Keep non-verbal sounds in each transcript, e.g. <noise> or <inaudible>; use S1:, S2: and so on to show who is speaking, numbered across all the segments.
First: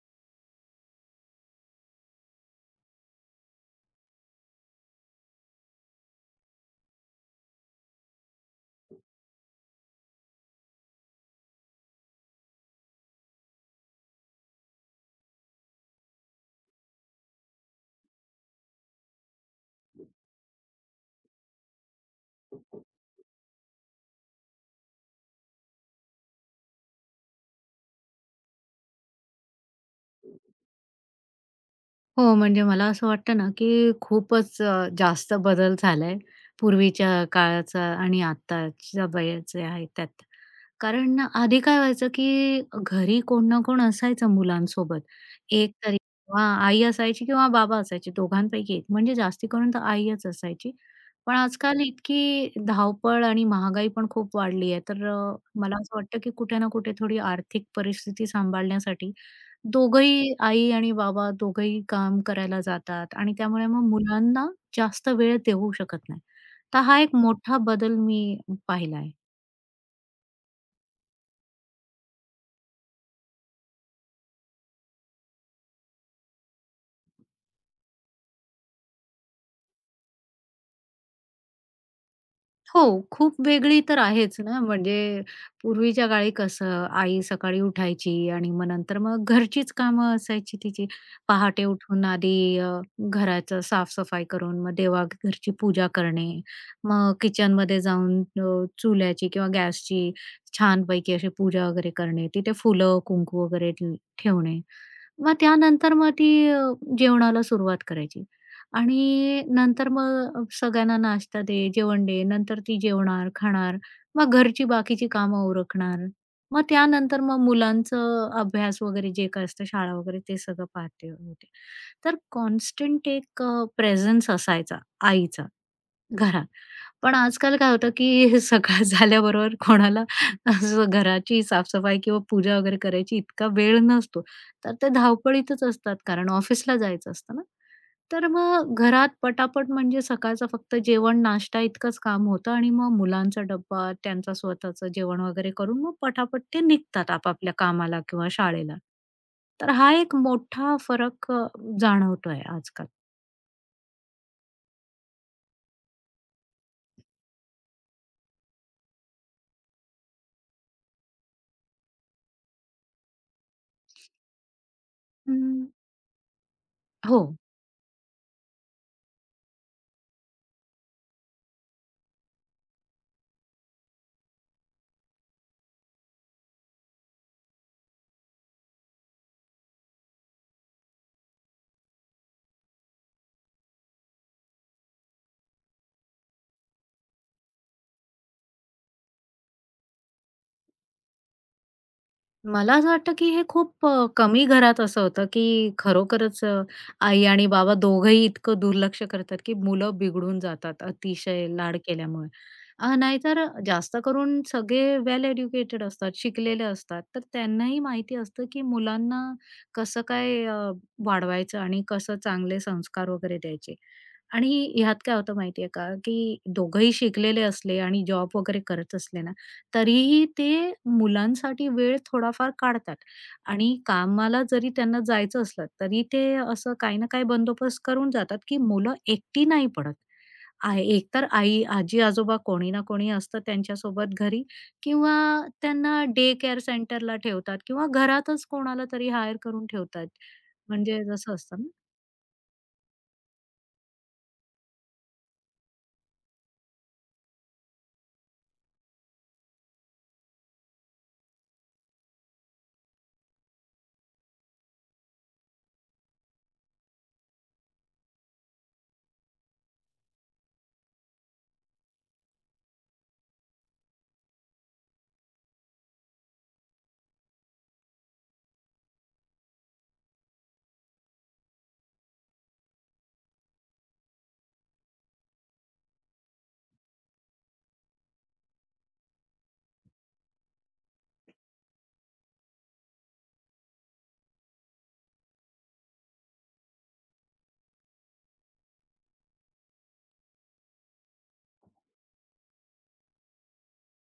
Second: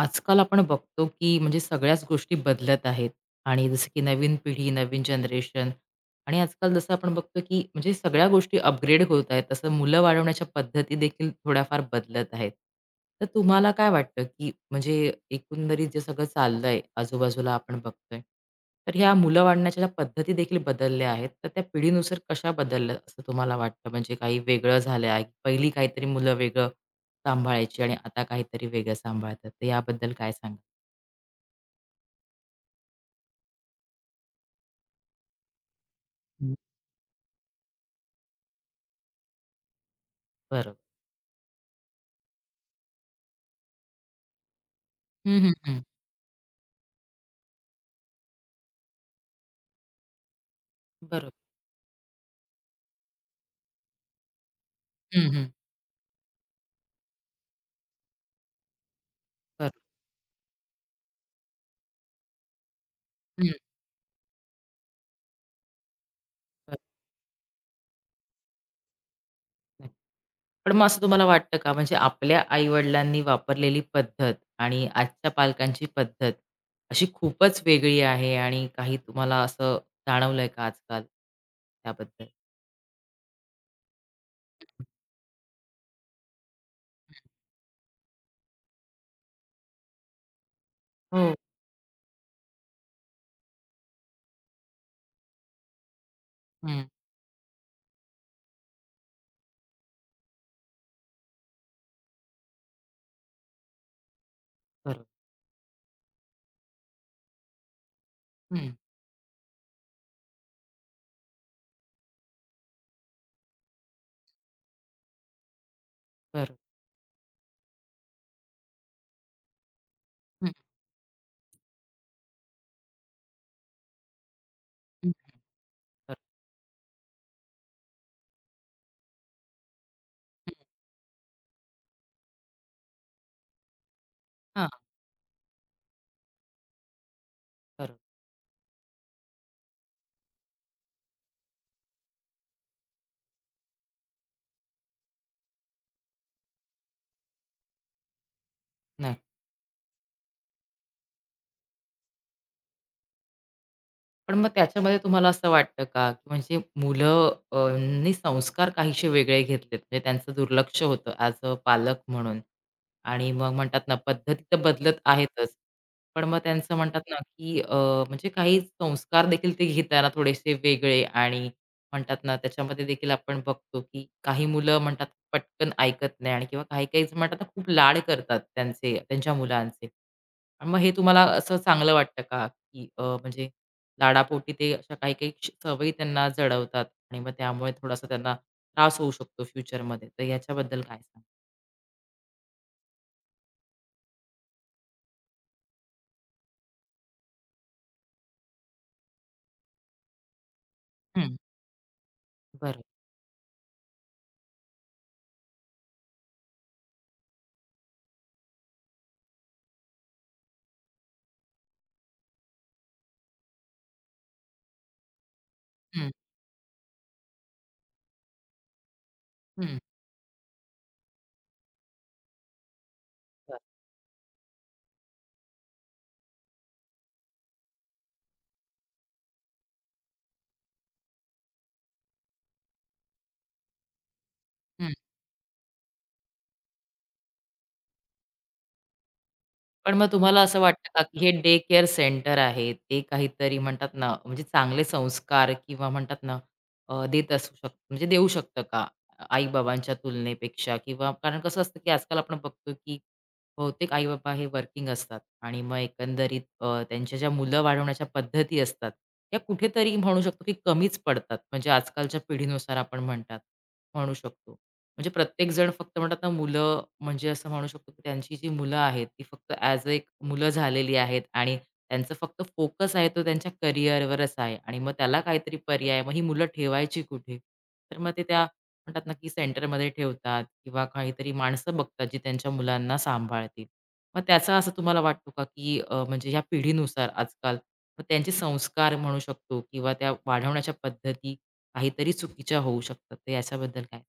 S1: आजकाल आपण बघतो की सगळ्याच गोष्टी बदलत आहेत आणि जसं की नवीन पिढी, नवीन जनरेशन. आणि आजकाल जसं आपण बघतो की सगळ्या गोष्टी अपग्रेड होत आहेत, तसं मुलं वाढवण्याच्या पद्धती देखील थोड्याफार बदलत आहेत. तर तुम्हाला काय वाटतं की म्हणजे एकंदरीत जे सगळं चाललंय आजूबाजूला आपण बघतोय, तर ह्या मुलं वाढण्याच्या ज्या पद्धती देखील बदलल्या आहेत, तर त्या पिढीनुसार कशा बदलल्या असं तुम्हाला वाटतं? म्हणजे काही वेगळं झालं आहे, पहिली काहीतरी मुलं वेगळं सांभाळायची आणि आता काहीतरी वेगळं सांभाळतात. तर याबद्दल काय सांगाल?
S2: हो, म्हणजे मला असं वाटतं ना, की खूपच जास्त बदल झालाय
S1: हं.
S2: पूर्वीच्या काळाचा आणि आत्ताच्या वयाचे आहेत त्यात.
S1: बरोबर.
S2: कारण ना आधी काय व्हायचं, की घरी कोण ना कोण असायचं मुलांसोबत.
S1: हं, हं,
S2: एक
S1: हं.
S2: तरी किंवा आई असायची किंवा बाबा असायचे दोघांपैकी एक म्हणजे जास्ती करून तर आईच असायची.
S1: बरोबर.
S2: पण आजकाल इतकी धावपळ आणि महागाई पण खूप वाढली आहे. तर
S1: हं, हं.
S2: मला असं वाटतं, की कुठे ना कुठे थोडी आर्थिक परिस्थिती सांभाळण्यासाठी
S1: बरोबर.
S2: दोघंही आई आणि बाबा दोघंही काम करायला जातात आणि
S1: हं.
S2: त्यामुळे मग मुलांना जास्त वेळ देऊ शकत नाही.
S1: बरोबर.
S2: तर हा एक मोठा बदल मी पाहिला आहे.
S1: नक्की. पण मग असं तुम्हाला वाटतं का, म्हणजे आपल्या आई-वडिलांनी वापरलेली पद्धत आणि आजच्या पालकांची पद्धत अशी खूपच वेगळी आहे आणि काही तुम्हाला असं जाणवलंय का आजकाल त्याबद्दल?
S2: हो, खूप वेगळी तर आहेच ना,
S1: हं.
S2: म्हणजे पूर्वीच्या काळी कसं आई सकाळी उठायची आणि मग नंतर मग घरचीच कामं असायची तिची.
S1: हो.
S2: पहाटे उठून आधी घराचं साफ-सफाई करून मग देवाघरची पूजा करणे.
S1: हं.
S2: मग किचनमध्ये जाऊन चुल्याची किंवा गॅसची छानपैकी अशी पूजा वगैरे करणे. तिथे फुलं, कुंकू वगैरे ठेवणे.
S1: बरोबर.
S2: मग त्यानंतर मग ती जेवणाला सुरुवात करायची
S1: हं.
S2: आणि नंतर मग सगळ्यांना नाश्ता दे, जेवण दे. नंतर ती जेवणार, खाणार. मग घरची बाकीची कामं उरकणार.
S1: बरोबर.
S2: मग त्यानंतर मग मुलांचं अभ्यास वगैरे जे काही असतं शाळा वगैरे ते
S1: हं,
S2: सगळं पाहते होते. तर कॉन्स्टंट एक असायचा
S1: हं.
S2: आईचा.
S1: बरोबर.
S2: घरात. पण आजकाल काय होतं, की सकाळ झाल्याबरोबर कोणाला
S1: हं.
S2: असं घराची साफसफाई किंवा पूजा वगैरे करायची इतका वेळ नसतो.
S1: हां.
S2: तर ते धावपळीतच असतात कारण ऑफिसला जायचं असतं ना.
S1: बरोबर.
S2: तर मग घरात पटापट म्हणजे सकाळचं फक्त जेवण, नाश्ता इतकंच काम होतं आणि मग मुलांचा डब्बा, त्यांचं स्वतःचं जेवण वगैरे करून मग पटापट ते निघतात आपापल्या कामाला किंवा शाळेला.
S1: नक्की.
S2: तर हा एक मोठा फरक जाणवतोय आजकाल.
S1: पण मग त्याच्यामध्ये तुम्हाला असं वाटतं का, की म्हणजे मुलं नी संस्कार काहीसे वेगळे घेतलेत, म्हणजे त्यांचं दुर्लक्ष होतं ॲज अ पालक म्हणून. आणि मग म्हणतात ना, पद्धती तर बदलत आहेतच.
S2: हं.
S1: पण मग त्यांचं म्हणतात ना,
S2: हो.
S1: की म्हणजे काही संस्कार देखील ते घेताना थोडेसे वेगळे. आणि म्हणतात ना, त्याच्यामध्ये देखील आपण बघतो, की काही मुलं म्हणतात पटकन ऐकत नाही. आणि किंवा काही-काही जण म्हणतात ना, खूप लाड करतात त्यांचे त्यांच्या मुलांचे. आणि मग हे तुम्हाला असं चांगलं वाटतं का, की म्हणजे लाडापोटी ते अशा काही-काही सवयी त्यांना जडवतात आणि मग त्यामुळे थोडासा त्यांना त्रास होऊ शकतो फ्युचरमध्ये. तर याच्याबद्दल काय सांगाल?
S2: मला असं वाटतं, की हे खूप कमी घरात असं होतं, की खरोखरच आई आणि बाबा दोघंही इतकं दुर्लक्ष करतात, की मुलं बिघडून जातात
S1: हं,
S2: अतिशय लाड केल्यामुळे.
S1: बरं.
S2: नाहीतर जास्त करून सगळे वेल एज्युकेटेड असतात, शिकलेले असतात. तर त्यांनाही माहिती असतं, की मुलांना कसं काय वाढवायचं आणि कसं चांगले संस्कार वगैरे द्यायचे. आणि ह्यात काय होतं माहितीये का, की दोघंही शिकलेले असले आणि जॉब वगैरे करत असले ना,
S1: हं,
S2: तरीही ते मुलांसाठी वेळ थोडाफार काढतात
S1: बरं.
S2: आणि कामाला जरी त्यांना जायचं असलं, तरी ते असं काही ना काही बंदोबस्त करून जातात, की मुलं एकटी नाही पडत. आहे एकतर आई, आजी-आजोबा कोणी ना कोणी असतं त्यांच्यासोबत घरी
S1: हं.
S2: किंवा त्यांना डे केअर सेंटरला ठेवतात किंवा घरातच कोणाला तरी हायर करून
S1: पण मग
S2: ठेवतात.
S1: तुम्हाला असं वाटतं का,
S2: म्हणजे
S1: की हे
S2: जसं
S1: डे
S2: असतं ना
S1: केअर सेंटर आहे, ते काहीतरी म्हणतात ना, म्हणजे चांगले संस्कार किंवा म्हणतात ना, देत असू शकतं म्हणजे देऊ शकतं का? आई-बाबांच्या तुलनेपेक्षा? किंवा कारण कसं असतं, की आजकाल आपण बघतो, की बहुतेक आई-बाबा हे वर्किंग असतात आणि मग एकंदरीत त्यांच्या ज्या मुलं वाढवण्याच्या पद्धती असतात, त्या कुठेतरी म्हणू शकतो, की कमीच पडतात. म्हणजे आजकालच्या पिढीनुसार आपण म्हणतात म्हणू शकतो. म्हणजे प्रत्येकजण फक्त म्हणतात ना, मुलं म्हणजे असं म्हणू शकतो, की त्यांची जी मुलं आहेत, ती फक्त ॲज एक मुलं झालेली आहेत आणि त्यांचा फक्त फोकस आहे तो त्यांच्या करिअरवरच आहे. आणि मग त्याला काहीतरी पर्याय, मग ही मुलं ठेवायची कुठे? तर मग ते त्या म्हणतात ना, की सेंटरमध्ये ठेवतात किंवा काहीतरी माणसं बघतात, जी त्यांच्या मुलांना सांभाळतील. मग त्याचा असं तुम्हाला वाटतो का, की म्हणजे ह्या पिढीनुसार आजकाल मग त्यांचे संस्कार म्हणू शकतो किंवा त्या वाढवण्याच्या पद्धती काहीतरी चुकीच्या होऊ शकतात, तर याच्याबद्दल काय?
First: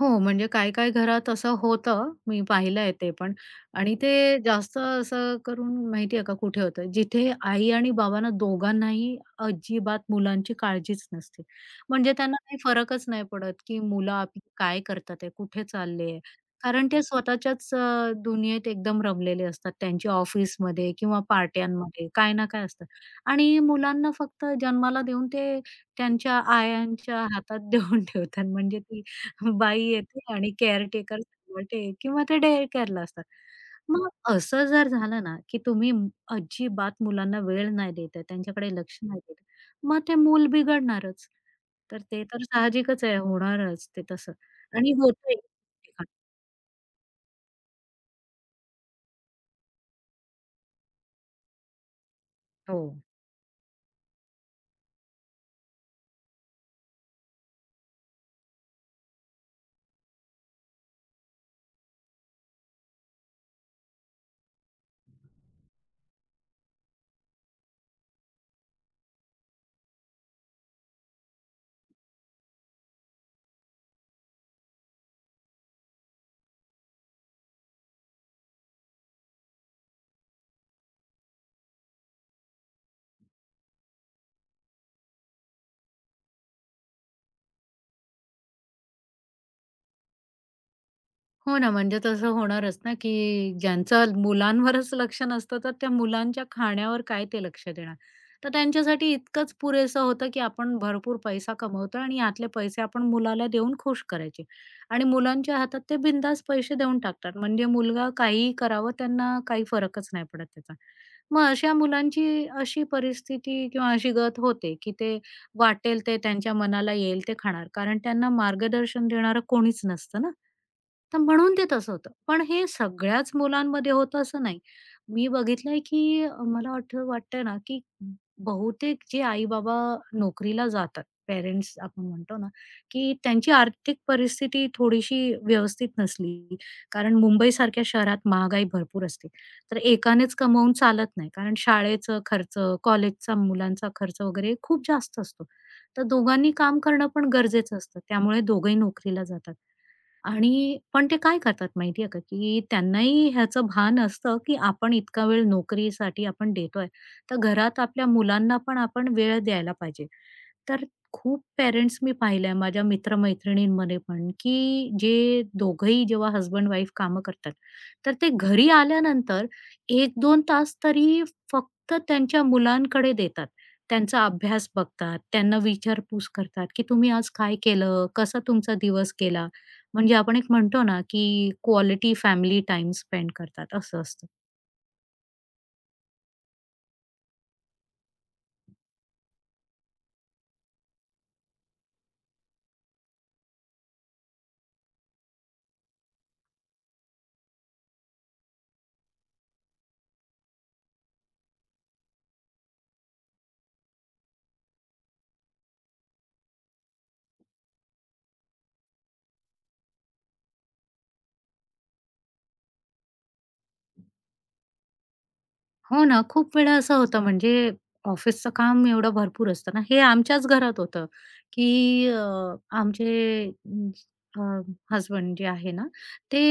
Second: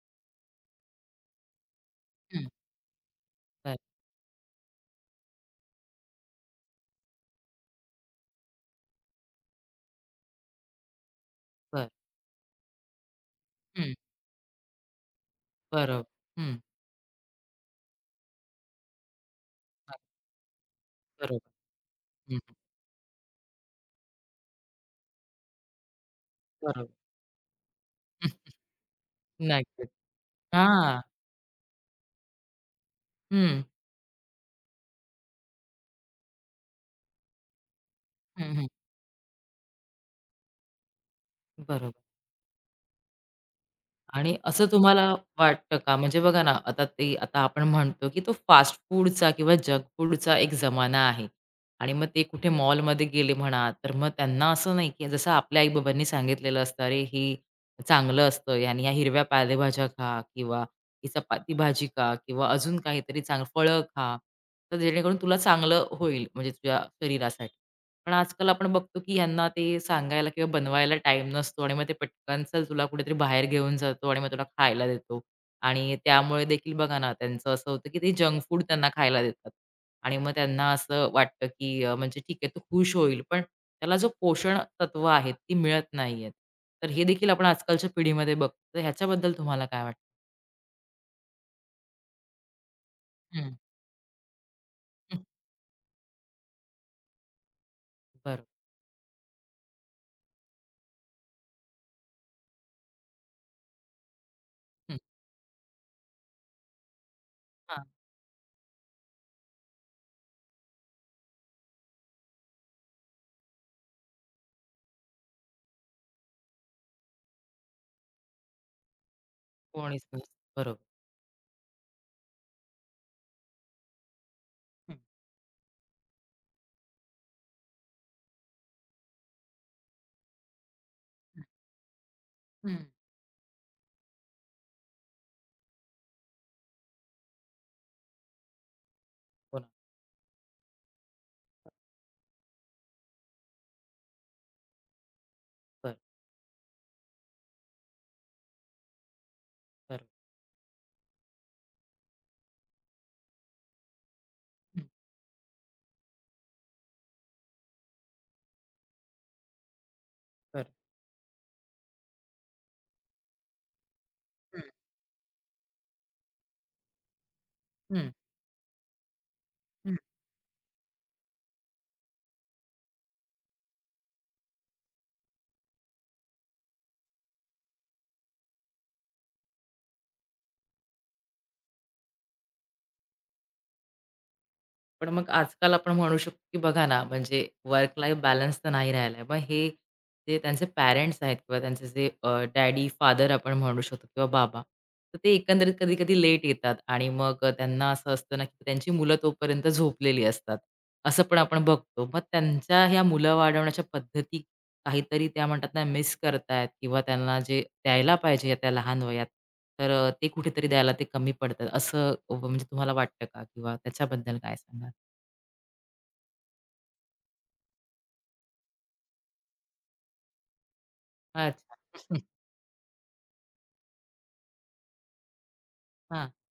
S2: हो, म्हणजे काही-काही घरात असं होतं. मी
S1: हं.
S2: पाहिलंय ते पण आणि ते जास्त असं करून माहिती आहे का कुठे होतं, जिथे आई आणि बाबांना दोघांनाही अजिबात मुलांची काळजीच नसते.
S1: बरं.
S2: म्हणजे त्यांना काही फरकच नाही पडत, की
S1: हं.
S2: मुलं आपली काय करतात आहे, कुठे
S1: बरोबर.
S2: चालले आहे.
S1: हं.
S2: कारण ते स्वतःच्याच दुनियेत एकदम रमलेले असतात. त्यांच्या ऑफिसमध्ये किंवा
S1: बरोबर.
S2: पार्ट्यांमध्ये काय
S1: हं,
S2: ना काय असतं आणि मुलांना फक्त जन्माला देऊन ते त्यांच्या
S1: बरोबर.
S2: आयांच्या हातात <laughs> देऊन
S1: हं.
S2: ठेवतात. म्हणजे ती बाई
S1: नक्कीच.
S2: येते आणि
S1: हां.
S2: केअरटेकर सांभाळते किंवा ते डेअर केअरला असतात.
S1: हं.
S2: मग असं जर झालं ना, की तुम्ही अजिबात मुलांना वेळ नाही देत आहे,
S1: हं, हं.
S2: त्यांच्याकडे लक्ष नाही देत, मग ते मूल बिघडणारच. तर
S1: बरोबर.
S2: ते तर साहजिकच आहे, होणारच ते तसं
S1: आणि असं
S2: आणि
S1: तुम्हाला
S2: होतंय.
S1: वाटतं का? म्हणजे बघा ना, आता ते आता आपण म्हणतो, की तो फास्ट फूडचा किंवा जंक फूडचा एक जमाना आहे. आणि मग ते कुठे
S2: हो.
S1: मॉलमध्ये गेले म्हणा, तर मग त्यांना असं नाही, की जसं आपल्या आई-बाबांनी सांगितलेलं असतं, "अरे, हे चांगलं असतं आणि ह्या हिरव्या पालेभाज्या खा किंवा ही चपाती भाजी खा किंवा अजून काहीतरी चांगलं फळं खा, तर जेणेकरून तुला चांगलं होईल म्हणजे तुझ्या शरीरासाठी." पण आजकाल आपण बघतो, की ह्यांना ते सांगायला किंवा बनवायला टाइम नसतो आणि मग ते पटकन, "चल तुला कुठेतरी बाहेर घेऊन जातो आणि मग तुला खायला देतो." आणि त्यामुळे देखील बघा ना, त्यांचं असं होतं, की ते जंक फूड त्यांना खायला देतात. आणि मग त्यांना असं वाटतं, की म्हणजे ठीक आहे तो खुश होईल, पण त्याला जो पोषण तत्व आहेत ती मिळत नाहीयेत. तर हे देखील आपण आजकालच्या पिढीमध्ये बघतो. तर ह्याच्याबद्दल तुम्हाला काय वाटतं?
S2: हो ना, म्हणजे तसं होणारच ना, की
S1: हं,
S2: ज्यांचं मुलांवरच
S1: हं.
S2: लक्ष नसतं, तर त्या मुलांच्या खाण्यावर काय ते लक्ष देणार.
S1: बरोबर.
S2: तर त्यांच्यासाठी इतकंच पुरेसं होतं, की आपण भरपूर पैसा कमवतो आणि यातले पैसे आपण मुलाला देऊन खुश करायचे.
S1: हं.
S2: आणि मुलांच्या हातात ते बिनधास्त पैसे देऊन टाकतात. म्हणजे
S1: हां.
S2: मुलगा काहीही करावं त्यांना काही फरकच नाही पडत त्याचा. मग अशा मुलांची अशी परिस्थिती किंवा अशी गत होते, की ते वाटेल ते त्यांच्या मनाला येईल ते खाणार. कारण त्यांना मार्गदर्शन देणारं कोणीच
S1: कोणीच
S2: नसतं ना.
S1: नसतं. बरोबर.
S2: तर म्हणून ते तसं होतं. पण हे सगळ्याच मुलांमध्ये होतं असं नाही.
S1: हं,
S2: मी बघितलंय, की मला वाटतंय ना, की बहुतेक जे आई-बाबा नोकरीला जातात,
S1: हं,
S2: पेरेंट्स आपण म्हणतो ना,
S1: हं.
S2: की त्यांची आर्थिक परिस्थिती थोडीशी व्यवस्थित नसली, कारण मुंबईसारख्या शहरात महागाई भरपूर असते.
S1: हो.
S2: तर एकानेच कमवून चालत नाही. कारण शाळेचं खर्च, कॉलेजचा मुलांचा खर्च वगैरे खूप जास्त असतो.
S1: बरं,
S2: तर दोघांनी काम करणं पण गरजेचं असतं. त्यामुळे दोघंही नोकरीला जातात.
S1: बरं,
S2: आणि पण ते काय करतात माहितीये का, की त्यांनाही ह्याचं भान असतं, की आपण इतका वेळ नोकरीसाठी आपण देतोय, तर घरात आपल्या मुलांना पण आपण वेळ द्यायला पाहिजे.
S1: बरं.
S2: तर खूप पेरेंट्स मी पाहिलंय माझ्या मित्र-मैत्रिणींमध्ये पण, की जे दोघंही जेव्हा हसबंड-वाईफ कामं करतात,
S1: हं, हं.
S2: तर ते घरी आल्यानंतर 1-2 तास तरी फक्त त्यांच्या मुलांकडे देतात. त्यांचा अभ्यास बघतात, त्यांना विचारपूस करतात, की तुम्ही आज काय केलं? कसा तुमचा दिवस गेला? म्हणजे आपण एक म्हणतो ना, की क्वालिटी फॅमिली टाइम स्पेंड करतात असं असतं.
S1: पण मग आजकाल आपण म्हणू शकतो, की बघा ना, म्हणजे वर्क लाईफ बॅलन्स तर नाही राहिला आहे. मग हे जे त्यांचे पॅरेंट्स आहेत किंवा त्यांचे जे डॅडी, फादर आपण म्हणू शकतो किंवा बाबा, तर ते एकंदरीत कधी-कधी लेट येतात आणि मग त्यांना असं असतं ना, की त्यांची मुलं तोपर्यंत झोपलेली असतात. असं पण आपण बघतो. मग त्यांच्या ह्या मुलं वाढवण्याच्या पद्धती काहीतरी त्या म्हणतात ना, मिस करतायत किंवा त्यांना जे द्यायला पाहिजे त्या लहान वयात, तर ते कुठेतरी द्यायला ते कमी पडतात. असं म्हणजे तुम्हाला वाटतं का? किंवा त्याच्याबद्दल काय सांगाल?
S2: हो ना, खूप वेळा असं होतं म्हणजे ऑफिसचं काम एवढं भरपूर असतं ना, हे आमच्याच घरात होतं,
S1: अच्छा.
S2: की
S1: हं.
S2: आमचे अ, हसबंड जे आहे ना,
S1: हां.
S2: ते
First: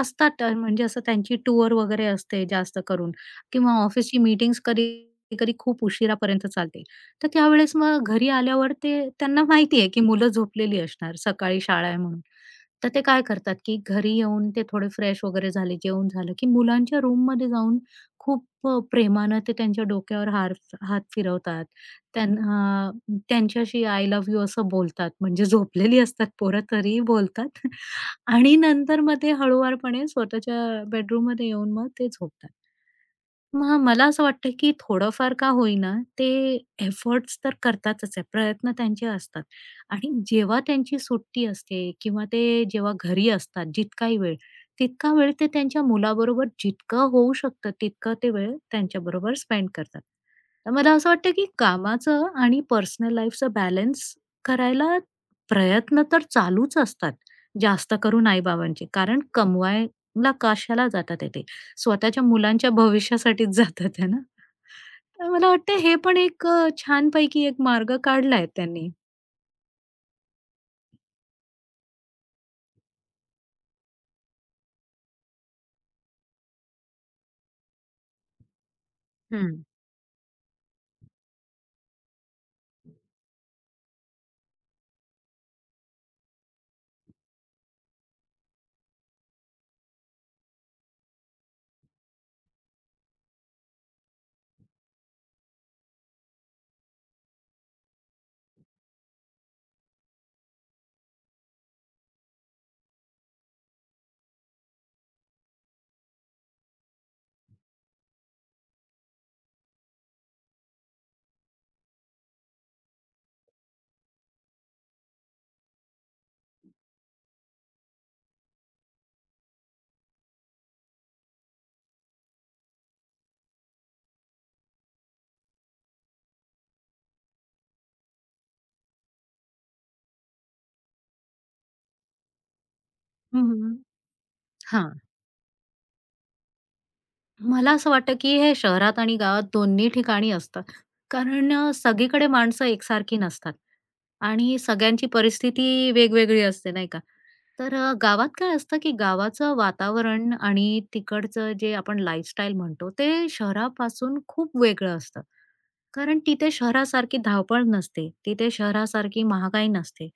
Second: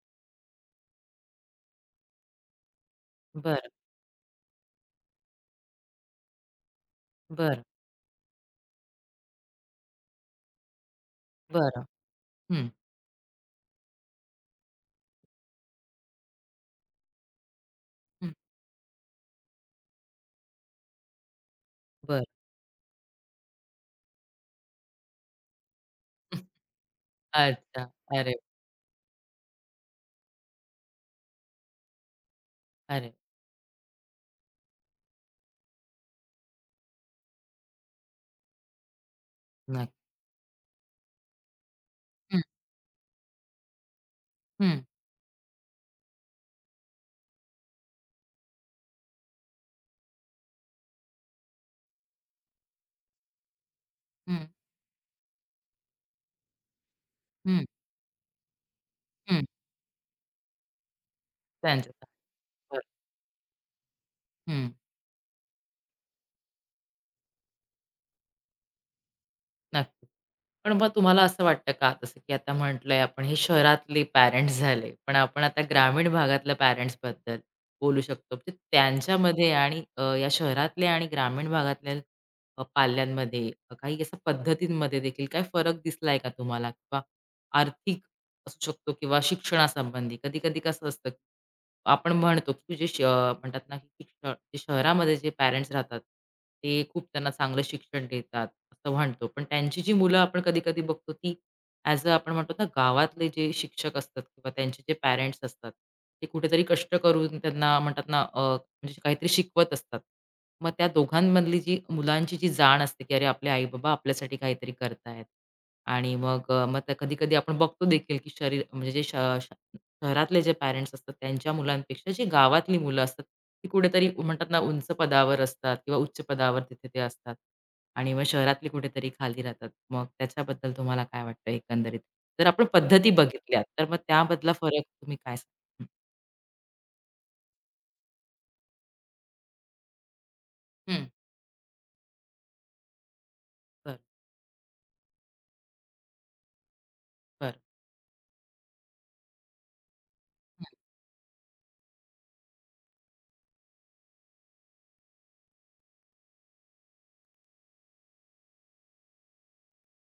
S2: असतात म्हणजे असं त्यांची टूर वगैरे असते जास्त करून
S1: बरं,
S2: किंवा ऑफिसची मीटिंग्स कधी-कधी खूप उशिरापर्यंत चालते. तर
S1: बरं,
S2: त्यावेळेस मग घरी आल्यावर ते त्यांना माहिती आहे, की मुलं झोपलेली असणार, सकाळी
S1: बरं.
S2: शाळा आहे म्हणून.
S1: हं,
S2: तर ते काय करतात, की घरी येऊन ते थोडे फ्रेश वगैरे झाले, जेवण झालं, की मुलांच्या रूममध्ये जाऊन
S1: हं.
S2: खूप प्रेमानं ते त्यांच्या डोक्यावर हात फिरवतात.
S1: बरं.
S2: त्यांना त्यांच्याशी आय लव्ह यू असं बोलतात. म्हणजे झोपलेली असतात
S1: हं.
S2: पोरं तरीही बोलतात <laughs>
S1: अच्छा. अरे,
S2: आणि नंतर मग ते हळूवारपणे स्वतःच्या बेडरूममध्ये येऊन मग ते झोपतात.
S1: अरे!
S2: मग मला असं वाटतं, की थोडंफार का होईना ते एफर्ट्स तर करतातच आहे. प्रयत्न त्यांचे असतात
S1: नक्की.
S2: आणि जेव्हा त्यांची सुट्टी असते किंवा
S1: हं,
S2: ते जेव्हा घरी असतात जितकाही वेळ,
S1: हं,
S2: तितका वेळ ते त्यांच्या मुलाबरोबर जितकं होऊ शकतं, तितका ते वेळ त्यांच्याबरोबर स्पेंड करतात. तर मला असं वाटतं, की कामाचं आणि पर्सनल लाईफचं बॅलन्स
S1: हं,
S2: करायला प्रयत्न तर चालूच असतात,
S1: हं,
S2: जास्त करून आई-बाबांचे. कारण
S1: हं.
S2: कमवायला कशाला जातात आहे ते?
S1: त्यांच्यात.
S2: स्वतःच्या मुलांच्या
S1: बरं.
S2: भविष्यासाठीच जातात आहे ना.
S1: हं.
S2: तर मला वाटतं हे पण एक छानपैकी एक मार्ग काढला त्यांनी.
S1: नक्कीच. पण मग तुम्हाला असं वाटतं का, जसं की आता म्हटलंय आपण हे शहरातले पॅरेंट्स झाले, पण आपण आता ग्रामीण भागातल्या पॅरेंट्सबद्दल बोलू शकतो. म्हणजे त्यांच्यामध्ये
S2: हं.
S1: आणि या शहरातल्या आणि ग्रामीण भागातल्या पाल्यांमध्ये काही अशा पद्धतींमध्ये देखील काही फरक दिसलाय का तुम्हाला? किंवा आर्थिक असू शकतो किंवा शिक्षणासंबंधी. कधी-कधी कसं असतं, की आपण म्हणतो की जे म्हणतात ना की शहरामध्ये जे पॅरेंट्स राहतात, ते खूप त्यांना चांगलं शिक्षण देतात, असं म्हणतो. पण त्यांची जी मुलं आपण कधी-कधी बघतो, ती ॲज अ आपण म्हणतो ना, गावातले जे शिक्षक असतात किंवा त्यांचे जे पॅरेंट्स असतात, ते कुठेतरी कष्ट करून त्यांना म्हणतात ना म्हणजे काहीतरी शिकवत असतात. मग त्या दोघांमधली जी मुलांची जी जाण असते, की अरे आपले आई-बाबा आपल्यासाठी काहीतरी करतायत. आणि मग मग कधी-कधी आपण बघतो देखील, की शरीर म्हणजे जे श श शहरातले जे पॅरेंट्स असतात त्यांच्या मुलांपेक्षा जी गावातली मुलं असतात, ती कुठेतरी म्हणतात ना उंच पदावर असतात किंवा उच्च पदावर तिथे ते असतात. आणि मग शहरातली कुठेतरी खाली राहतात. मग त्याच्याबद्दल तुम्हाला काय वाटतं एकंदरीत? जर आपण पद्धती
S2: हं,
S1: बघितल्या
S2: हं.
S1: तर मग त्यामधला फरक तुम्ही काय सांगाल?
S2: मला असं वाटतं की हे शहरात आणि गावात दोन्ही ठिकाणी असतं.
S1: हं, हं,
S2: कारण सगळीकडे माणसं एकसारखी नसतात
S1: बरं,
S2: आणि सगळ्यांची परिस्थिती वेगवेगळी असते, नाही का?
S1: बरं.
S2: तर गावात काय असतं की गावाचं वातावरण
S1: हं,
S2: आणि तिकडचं जे आपण लाईफस्टाईल म्हणतो, ते शहरापासून खूप वेगळं असतं. कारण तिथे शहरासारखी धावपळ नसते. तिथे शहरासारखी महागाई नसते.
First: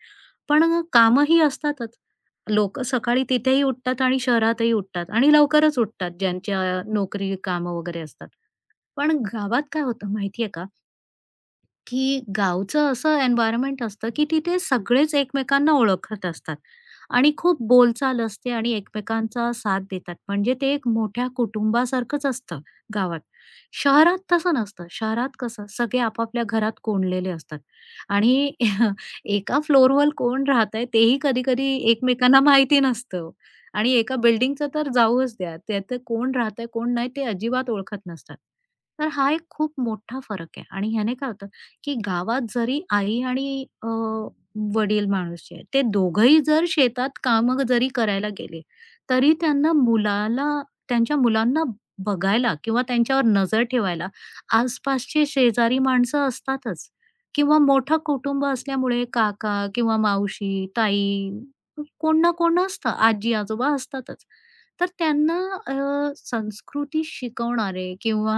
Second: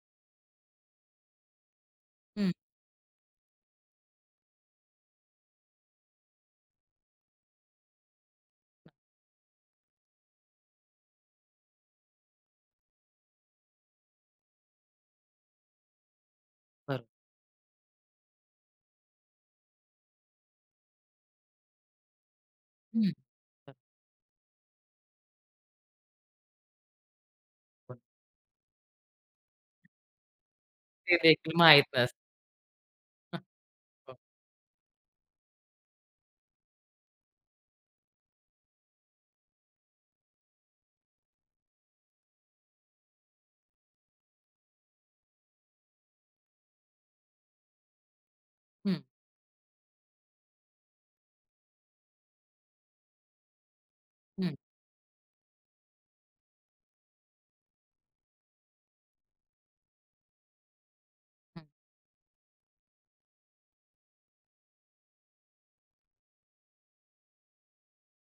S2: पण असतातच.
S1: हं.
S2: लोकं सकाळी तिथेही उठतात आणि शहरातही उठतात आणि लवकरच उठतात ज्यांच्या नोकरी, कामं वगैरे असतात. पण गावात काय होतं माहिती का? की गावचं असं एन्व्हायर्नमेंट असतं, की तिथे सगळेच एकमेकांना ओळखत असतात
S1: बरं.
S2: आणि खूप बोलचाल असते आणि एकमेकांचा साथ देतात. म्हणजे ते एक मोठ्या कुटुंबासारखंच असतं
S1: हं.
S2: गावात. शहरात तसं नसतं. शहरात कसं सगळे आपापल्या घरात कोंडलेले असतात
S1: बरोबर.
S2: आणि <laughs> एका फ्लोअरवर कोण राहतंय
S1: ते
S2: तेही
S1: देखील
S2: कधी-कधी
S1: माहीत नसतं.
S2: एकमेकांना माहिती नसतं आणि
S1: हो.
S2: एका बिल्डिंगचं तर जाऊच द्या. त्यात कोण राहतंय, कोण नाही ते अजिबात ओळखत नसतात. तर हा एक खूप मोठा फरक आहे आणि ह्याने काय होतं की गावात जरी आई आणि वडील माणूस जे आहे, ते दोघंही जर शेतात कामं जरी करायला गेले,
S1: हं,
S2: तरी त्यांना मुलाला त्यांच्या मुलांना बघायला किंवा त्यांच्यावर नजर ठेवायला
S1: हं,
S2: आसपासचे शेजारी माणसं असतातच किंवा मोठं कुटुंब असल्यामुळे काका किंवा मावशी, ताई
S1: हं,
S2: कोण ना कोण असतं, आजी-आजोबा असतातच. तर त्यांना संस्कृती शिकवणारे किंवा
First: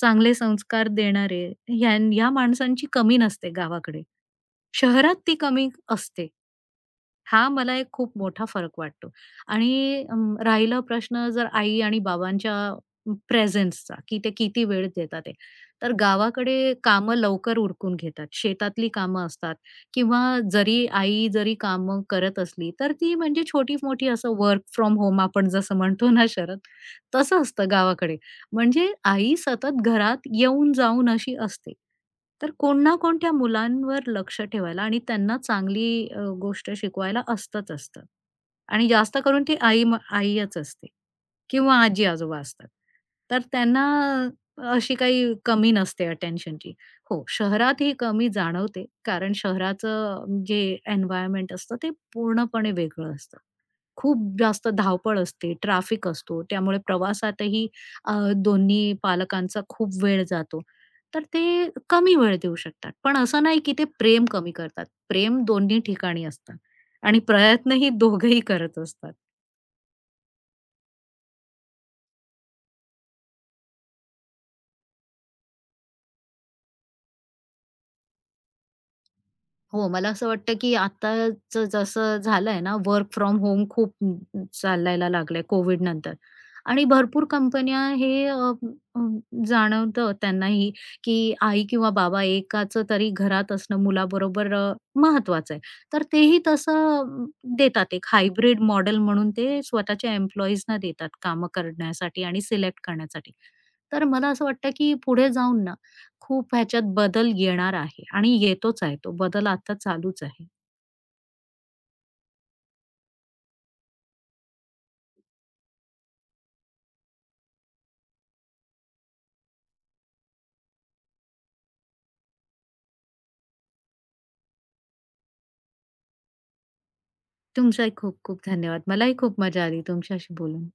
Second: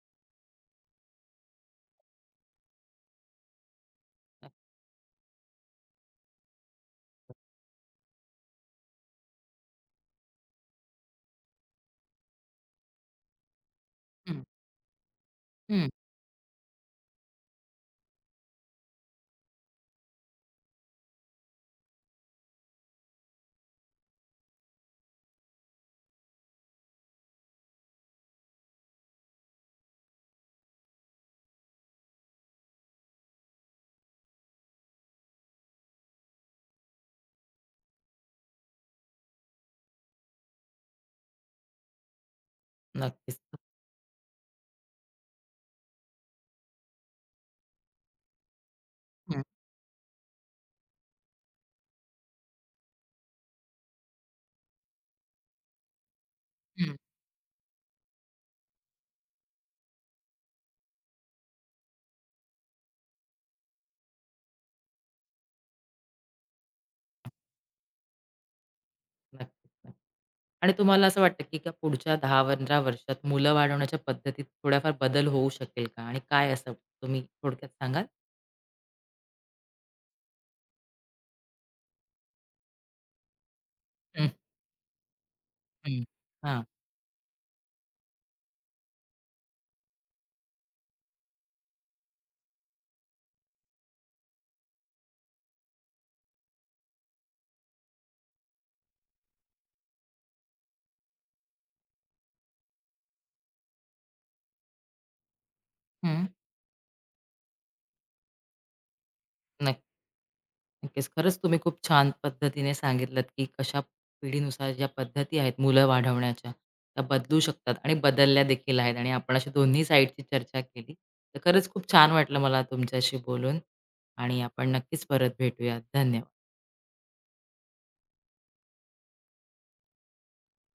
S2: चांगले संस्कार देणारे, ह्या ह्या माणसांची कमी नसते गावाकडे. शहरात ती कमी असते. हा मला एक खूप मोठा फरक वाटतो. आणि राहिला प्रश्न जर आई आणि बाबांच्या प्रेझेन्सचा, की ते
S1: हं,
S2: किती वेळ देतात ते,
S1: हं.
S2: तर गावाकडे कामं लवकर उरकून घेतात. शेतातली कामं असतात किंवा जरी आई जरी कामं करत असली, तर ती म्हणजे छोटी-मोठी असं वर्क फ्रॉम होम आपण जसं म्हणतो ना शरद, तसं असतं गावाकडे. म्हणजे आई सतत घरात येऊन-जाऊन अशी असते. तर कोण ना कोण त्या मुलांवर लक्ष ठेवायला आणि त्यांना चांगली गोष्ट शिकवायला असतंच असतं. आणि जास्त करून ती आई म आईच असते किंवा आजी-आजोबा असतात.
S1: नक्कीच.
S2: तर त्यांना अशी काही कमी नसते अटेन्शनची. हो, शहरात ही कमी जाणवते कारण
S1: हं,
S2: शहराचं जे एन्व्हायर्नमेंट असतं ते पूर्णपणे वेगळं असतं. खूप जास्त धावपळ असते, ट्रॅफिक असतो, त्यामुळे
S1: हं.
S2: प्रवासातही अ, दोन्ही पालकांचा खूप वेळ जातो. तर ते कमी वेळ देऊ शकतात. पण असं नाही की ते प्रेम कमी करतात. प्रेम दोन्ही ठिकाणी असतं आणि प्रयत्नही दोघंही करत असतात.
S1: नक्कीच, नक्कीच. आणि तुम्हाला असं वाटतं, की का पुढच्या 10-15 वर्षात मुलं वाढवण्याच्या पद्धतीत थोडाफार बदल होऊ शकेल का? आणि काय असं तुम्ही थोडक्यात सांगाल?
S2: हो, मला असं वाटतं, की आताचं जसं झालंय ना, वर्क फ्रॉम होम खूप
S1: हं,
S2: चालायला लागलंय कोविड
S1: हं.
S2: नंतर
S1: हां.
S2: आणि भरपूर कंपन्या हे अ, अ, जाणवतं त्यांनाही, की आई किंवा बाबा एकाचं तरी घरात असणं मुलाबरोबर महत्वाचं आहे. तर तेही तसं देतात एक हायब्रिड मॉडेल म्हणून ते स्वतःच्या एम्प्लॉईजना देतात कामं करण्यासाठी आणि सिलेक्ट करण्यासाठी. तर मला असं वाटतं, की पुढे जाऊन ना
S1: हं.
S2: खूप ह्याच्यात बदल येणार आहे आणि येतोच आहे तो. बदल आता
S1: नक्की.
S2: चालूच आहे.
S1: नक्कीच. खरंच तुम्ही खूप छान पद्धतीने सांगितलंत, की कशा पिढीनुसार ज्या पद्धती आहेत मुलं वाढवण्याच्या, त्या बदलू शकतात आणि बदलल्या देखील आहेत आणि आपण अशी दोन्ही साईडची चर्चा केली. तर खरंच खूप छान वाटलं मला तुमच्याशी बोलून आणि आपण नक्कीच परत भेटूयात. धन्यवाद.
S2: तुमचाही खूप खूप धन्यवाद. मलाही खूप मजा आली तुमच्याशी बोलून.